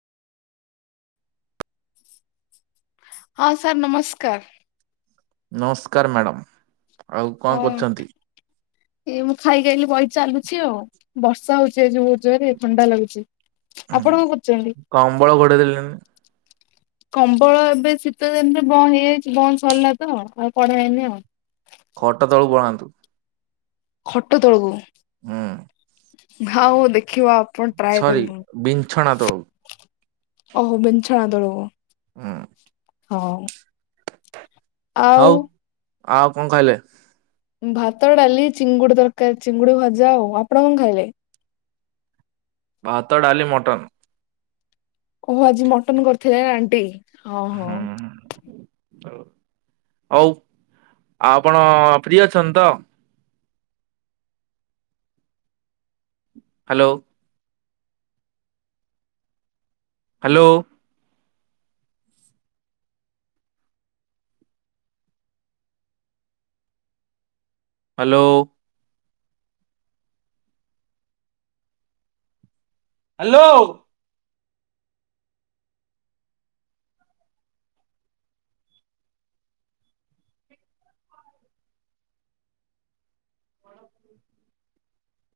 [inaudible] ହଁ ସାର୍ ନମସ୍କାର। ନମସ୍କାର ମ୍ୟାଡ଼ାମ। [inaudible] ଆଉ କଣ ହଁ କରୁଛନ୍ତି? ଏ ମୁଁ ଖାଇକି ଆଇଲି ବହି ଚାଲୁଛି ଆଉ ।ବର୍ଷା ହଉଛି ଏ ଯୋଉ ଜୋରେ ଥଣ୍ଡା ଲାଗୁଛି। ଆପଣ କଣ କରୁଛନ୍ତି? ହୁଁ କମ୍ବଳ ଘୋଡେଇ ଦେଲେଣି। କମ୍ବଳ ଏବେ ଶୀତ ଦିନରେ ବନ୍ଦ ହେଇଯାଇଛି। ବନ୍ଦ ସରିଲା ତ ଆଉ କଢେଇ ହେଇନି ଆଉ। ଖଟ ତଳକୁ ପଳାନ୍ତୁ। ଖଟ ତଳକୁ? ହୁଁ ନାଁ ଦେଖିବା ଆପଣ ଟ୍ରାଏ ସରି କରିବୁ। ବିଛଣା ତଳକୁ ଓହୋ ବିନଛଣା ତଳକୁ। ହୁଁ। ହଉ। ଆଉ ହଉ ଆଉ କଣ ଖାଇଲେ? ଭାତ, ଡାଲି, ଚିଙ୍ଗୁଡି ତରକାରି, ଚିଙ୍ଗୁଡି ଭଜା। ଆଉ ଆପଣ କଣ ଖାଇଲେ? ଭାତ, ଡାଲି, ମଟନ୍। ଓହୋ ଆଜି ମଟନ କରିଥିଲେ ଆଣ୍ଟି। ଓ ହୋ। ହ ହଉ। ଆ ଆପଣ ଫ୍ରି ଅଛନ୍ତି ତ? Hello hello hello hello